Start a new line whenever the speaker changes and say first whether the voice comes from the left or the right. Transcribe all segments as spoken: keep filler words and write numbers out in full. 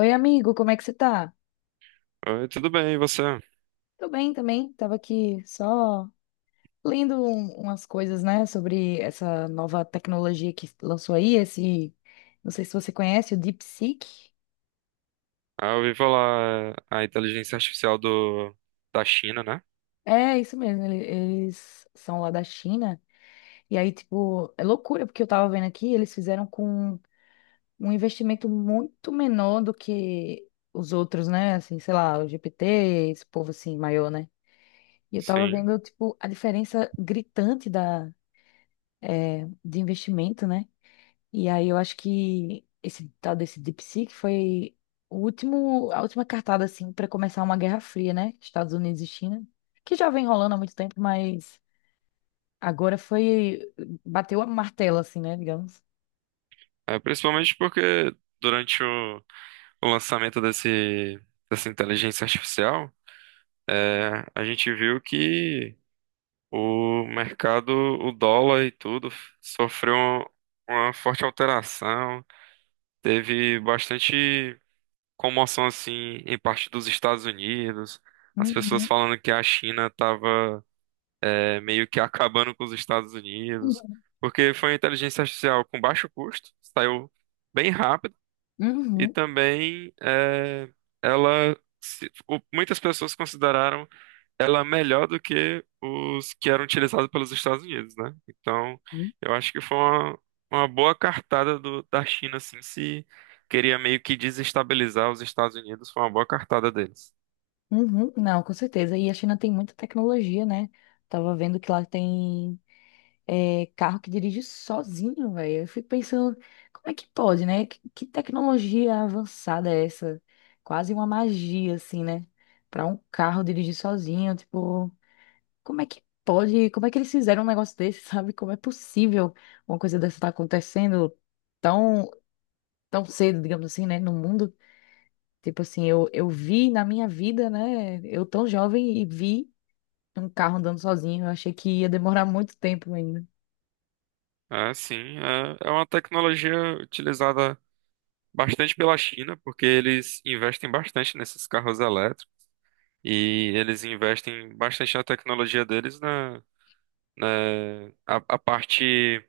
left: Oi, amigo, como é que você tá?
right: Oi, tudo bem, e você?
left: Tô bem também, tava aqui só lendo um- umas coisas, né, sobre essa nova tecnologia que lançou aí, esse, não sei se você conhece, o DeepSeek.
right: Ah, eu ouvi falar é, a inteligência artificial do, da China, né?
left: É, isso mesmo, ele- eles são lá da China, e aí, tipo, é loucura, porque eu tava vendo aqui, eles fizeram com um investimento muito menor do que os outros, né, assim, sei lá, o G P T, esse povo assim, maior, né? E eu tava
right: Sim.
left: vendo, tipo, a diferença gritante da eh, de investimento, né? E aí eu acho que esse tal desse DeepSeek foi o último, a última cartada, assim, para começar uma guerra fria, né? Estados Unidos e China, que já vem rolando há muito tempo, mas agora foi, bateu a martela, assim, né, digamos.
right: É, principalmente porque durante o, o lançamento desse, dessa inteligência artificial, é, a gente viu que o mercado, o dólar e tudo, sofreu um, uma forte alteração. Teve bastante comoção, assim, em parte dos Estados Unidos. As pessoas
left: Uhum.
right: falando que a China estava é, meio que acabando com os Estados Unidos, porque foi uma inteligência artificial com baixo custo, saiu bem rápido, e
left: Uhum.
right: também é, ela se- o- muitas pessoas consideraram ela melhor do que os que eram utilizados pelos Estados Unidos, né? Então, eu acho que foi uma, uma boa cartada do- da China, assim, se queria meio que desestabilizar os Estados Unidos, foi uma boa cartada deles.
left: Uhum. Não, com certeza. E a China tem muita tecnologia, né? Tava vendo que lá tem é, carro que dirige sozinho, velho. Eu fico pensando, como é que pode, né? Que, que tecnologia avançada é essa? Quase uma magia, assim, né? Pra um carro dirigir sozinho, tipo, como é que pode? Como é que eles fizeram um negócio desse, sabe? Como é possível uma coisa dessa estar acontecendo tão, tão cedo, digamos assim, né? No mundo. Tipo assim, eu, eu vi na minha vida, né? Eu tão jovem e vi um carro andando sozinho. Eu achei que ia demorar muito tempo ainda.
right: É, sim, é, é uma tecnologia utilizada bastante pela China, porque eles investem bastante nesses carros elétricos e eles investem bastante na tecnologia deles na, na a, a parte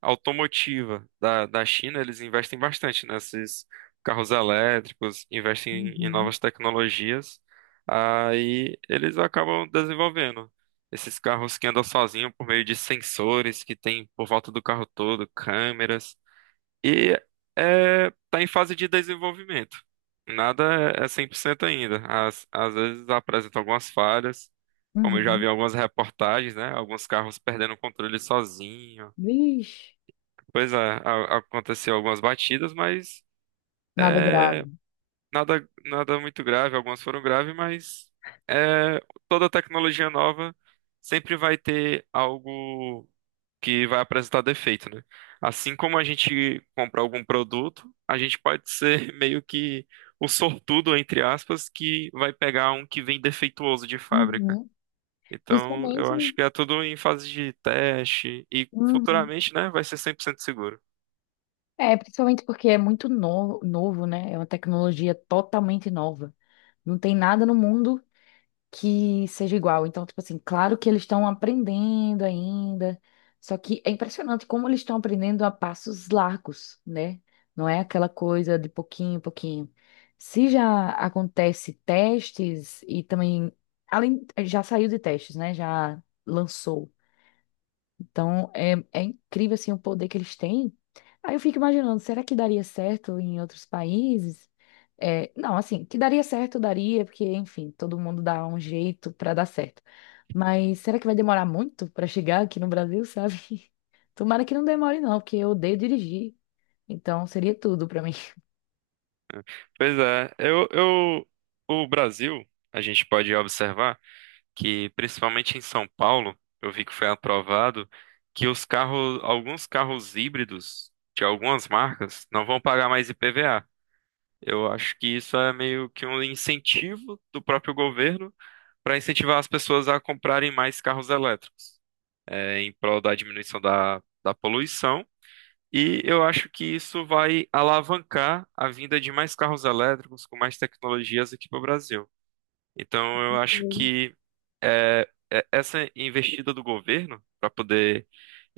right: automotiva da, da China, eles investem bastante nesses carros elétricos, investem em
left: Uhum.
right: novas tecnologias, aí eles acabam desenvolvendo esses carros que andam sozinhos por meio de sensores que tem por volta do carro todo, câmeras. E é, tá em fase de desenvolvimento. Nada é é cem por cento ainda. Às, às vezes apresenta algumas falhas, como eu já
left: Uhum.
right: vi em algumas reportagens, né? Alguns carros perdendo o controle sozinho.
left: Vixe,
right: Pois é, a- aconteceu algumas batidas, mas
left: nada
right: é,
left: grave.
right: nada, nada muito grave. Algumas foram graves, mas é, toda tecnologia nova sempre vai ter algo que vai apresentar defeito, né? Assim como a gente compra algum produto, a gente pode ser meio que o sortudo, entre aspas, que vai pegar um que vem defeituoso de fábrica.
left: Uhum.
right: Então,
left: Principalmente,
right: eu acho que é tudo em fase de teste e
left: uhum.
right: futuramente, né, vai ser cem por cento seguro.
left: É, principalmente porque é muito novo, novo, né? É uma tecnologia totalmente nova. Não tem nada no mundo que seja igual. Então, tipo assim, claro que eles estão aprendendo ainda. Só que é impressionante como eles estão aprendendo a passos largos, né? Não é aquela coisa de pouquinho em pouquinho. Se já acontece testes e também, além, já saiu de testes, né? Já lançou Então, é, é incrível, assim, o poder que eles têm. Aí eu fico imaginando, será que daria certo em outros países? É, não, assim, que daria certo, daria, porque, enfim, todo mundo dá um jeito para dar certo. Mas será que vai demorar muito para chegar aqui no Brasil, sabe? Tomara que não demore, não, porque eu odeio dirigir. Então, seria tudo para mim.
right: Pois é, eu, eu, o Brasil, a gente pode observar que principalmente em São Paulo, eu vi que foi aprovado que os carros, alguns carros híbridos de algumas marcas não vão pagar mais I P V A. Eu acho que isso é meio que um incentivo do próprio governo para incentivar as pessoas a comprarem mais carros elétricos, eh, em prol da diminuição da, da poluição. E eu acho que isso vai alavancar a vinda de mais carros elétricos com mais tecnologias aqui para o Brasil. Então, eu acho
left: Sim.
right: que é, é- essa investida do governo para poder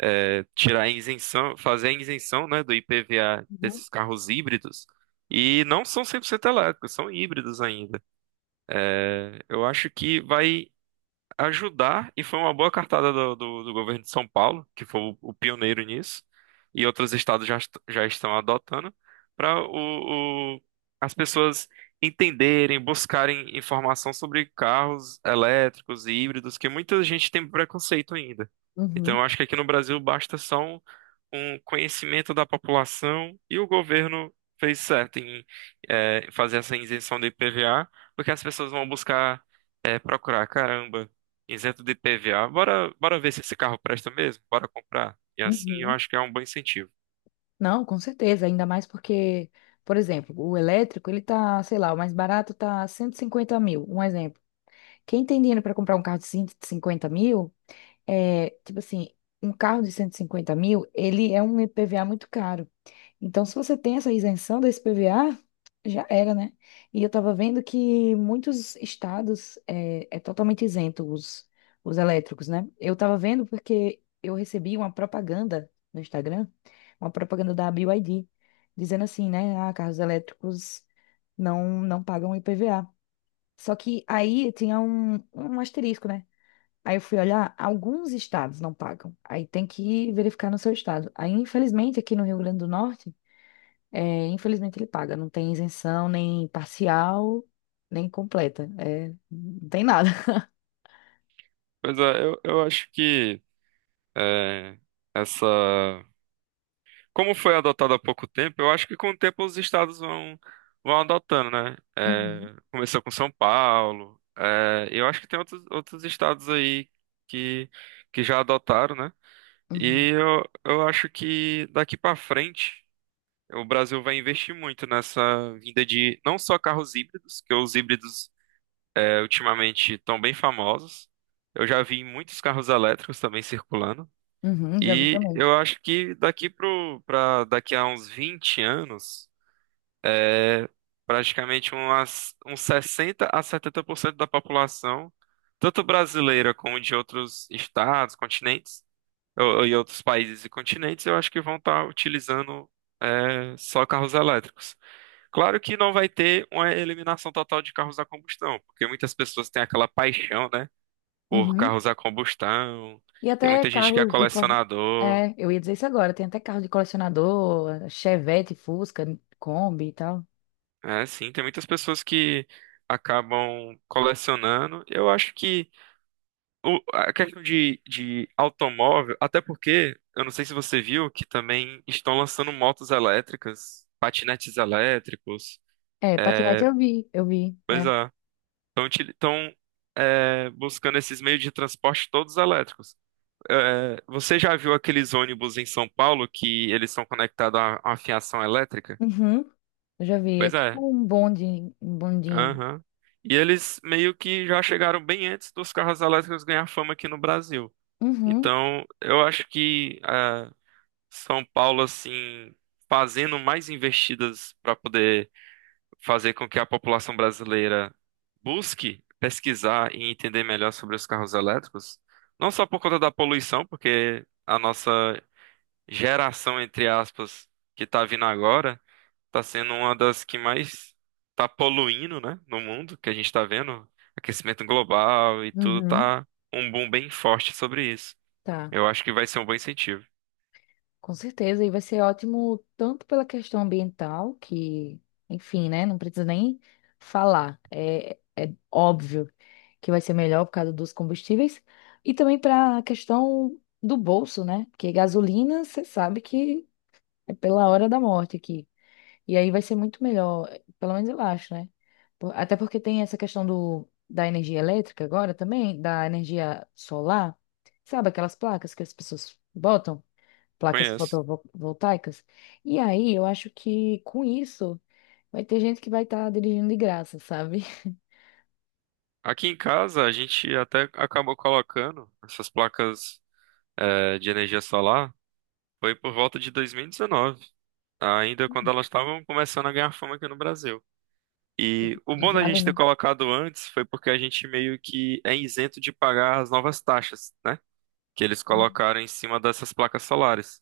right: é, tirar a isenção, fazer a isenção, né, do I P V A
left: Uhum.
right: desses carros híbridos, e não são cem por cento elétricos, são híbridos ainda. É, eu acho que vai ajudar, e foi uma boa cartada do, do, do, governo de São Paulo, que foi o, o pioneiro nisso, e outros estados já, est- já estão adotando, para o, o- as pessoas entenderem, buscarem informação sobre carros elétricos e híbridos, que muita gente tem preconceito ainda. Então,
left: Uhum,
right: eu acho que aqui no Brasil basta só um, um conhecimento da população e o governo fez certo em eh, fazer essa isenção do I P V A, porque as pessoas vão buscar é, procurar, caramba, isento de I P V A. Bora, bora ver se esse carro presta mesmo, bora comprar. E assim eu
left: uhum.
right: acho que é um bom incentivo.
left: Não, com certeza, ainda mais porque, por exemplo, o elétrico, ele tá, sei lá, o mais barato tá cento e cinquenta mil, um exemplo. Quem tem dinheiro para comprar um carro de cento e cinquenta mil, é, tipo assim, um carro de cento e cinquenta mil, ele é um IPVA muito caro. Então, se você tem essa isenção desse IPVA, já era, né? E eu estava vendo que muitos estados é, é totalmente isento os, os, elétricos, né? Eu estava vendo porque eu recebi uma propaganda no Instagram, uma propaganda da B Y D, dizendo assim, né? Ah, carros elétricos não, não pagam IPVA. Só que aí tinha um, um asterisco, né? Aí eu fui olhar, alguns estados não pagam. Aí tem que verificar no seu estado. Aí, infelizmente, aqui no Rio Grande do Norte, é, infelizmente ele paga. Não tem isenção nem parcial, nem completa. É, não tem nada.
right: Pois é, eu, eu acho que é, essa. Como foi adotado há pouco tempo, eu acho que com o tempo os estados vão, vão adotando, né?
left: Uhum,
right: É, começou com São Paulo, é, eu acho que tem outros, outros estados aí que, que já adotaram, né?
left: uhum,
right: E eu, eu acho que daqui pra frente o Brasil vai investir muito nessa vinda de não só carros híbridos, que os híbridos é, ultimamente estão bem famosos. Eu já vi muitos carros elétricos também circulando.
left: uhum, já vi
right: E
left: também.
right: eu acho que daqui pro, pra, daqui a uns vinte anos, é, praticamente umas, uns sessenta a setenta por cento da população, tanto brasileira como de outros estados, continentes, ou- e outros países e continentes, eu acho que vão estar utilizando é, só carros elétricos. Claro que não vai ter uma eliminação total de carros a combustão, porque muitas pessoas têm aquela paixão, né, por
left: Uhum.
right: carros a combustão.
left: E
right: Tem
left: até
right: muita gente que é
left: carros de. co-
right: colecionador.
left: É, eu ia dizer isso agora. Tem até carro de colecionador, Chevette, Fusca, Kombi e tal.
right: É, sim, tem muitas pessoas que acabam colecionando. Eu acho que o- a questão de, de automóvel, até porque, eu não sei se você viu, que também estão lançando motos elétricas, patinetes elétricos.
left: É, patinete
right: é,
left: eu vi, eu vi. É.
right: Pois é, estão buscando esses meios de transporte todos elétricos. É, você já viu aqueles ônibus em São Paulo que eles são conectados a a uma fiação elétrica?
left: Uhum. Eu já vi. É
right: Pois
left: tipo
right: é.
left: um bonde, um bondinho.
right: Aham. E eles meio que já chegaram bem antes dos carros elétricos ganhar fama aqui no Brasil.
left: Uhum,
right: Então, eu acho que ah, São Paulo, assim, fazendo mais investidas para poder fazer com que a população brasileira busque pesquisar e entender melhor sobre os carros elétricos, não só por conta da poluição, porque a nossa geração, entre aspas, que tá vindo agora, tá sendo uma das que mais tá poluindo, né, no mundo, que a gente tá vendo, aquecimento global e tudo
left: uhum.
right: tá um boom bem forte sobre isso.
left: Tá,
right: Eu acho que vai ser um bom incentivo.
left: com certeza. E vai ser ótimo tanto pela questão ambiental, que, enfim, né? Não precisa nem falar. É, é óbvio que vai ser melhor por causa dos combustíveis. E também para a questão do bolso, né? Porque gasolina, você sabe que é pela hora da morte aqui. E aí vai ser muito melhor, pelo menos eu acho, né? Por- Até porque tem essa questão do, da energia elétrica agora também, da energia solar. Sabe aquelas placas que as pessoas botam? Placas
right: Conheço.
left: fotovoltaicas? E aí eu acho que com isso vai ter gente que vai estar dirigindo de graça, sabe?
right: Aqui em casa a gente até acabou colocando essas placas eh, de energia solar, foi por volta de dois mil e dezenove, ainda quando elas estavam começando a ganhar fama aqui no Brasil. E o
left: E
right: bom da
left: vale,
right: gente ter
left: né?
right: colocado antes foi porque a gente meio que é isento de pagar as novas taxas, né? Que eles colocaram em cima dessas placas solares.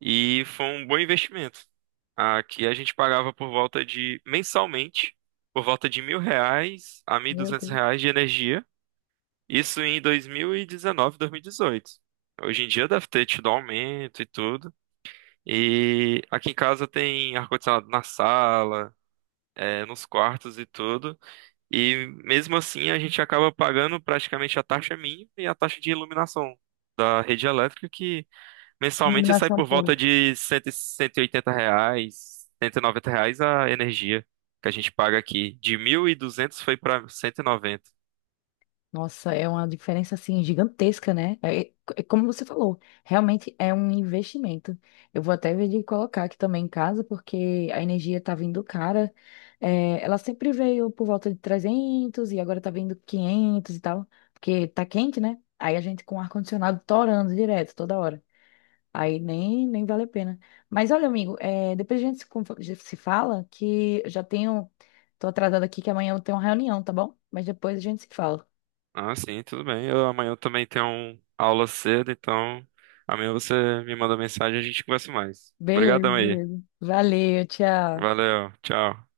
right: E foi um bom investimento. Aqui a gente pagava por volta de, mensalmente, por volta de mil reais a mil e
left: Meu
right: duzentos
left: Deus.
right: reais de energia. Isso em dois mil e dezenove, dois mil e dezoito. Hoje em dia deve ter tido aumento e tudo. E aqui em casa tem ar-condicionado na sala, eh, nos quartos e tudo. E mesmo assim a gente acaba pagando praticamente a taxa mínima e a taxa de iluminação da rede elétrica, que mensalmente sai
left: Iluminação
right: por volta
left: pública.
right: de cento e cento e oitenta reais, cento e noventa reais a energia que a gente paga aqui. De mil e duzentos foi para cento e noventa.
left: Nossa, é uma diferença assim gigantesca, né? É, é como você falou, realmente é um investimento. Eu vou até ver de colocar aqui também em casa, porque a energia tá vindo cara. É, ela sempre veio por volta de trezentos e agora tá vindo quinhentos e tal, porque tá quente, né? Aí a gente com o ar-condicionado torando direto toda hora. Aí nem, nem vale a pena. Mas olha, amigo, é, depois a gente se, conf- se fala que eu já tenho. Tô atrasada aqui que amanhã eu tenho uma reunião, tá bom? Mas depois a gente se fala.
right: Ah, sim, tudo bem. Eu, amanhã eu também tenho um- aula cedo, então amanhã você me manda mensagem e a gente conversa mais.
left: Beleza,
right: Obrigadão aí.
left: beleza. Valeu, tchau.
right: Valeu, tchau.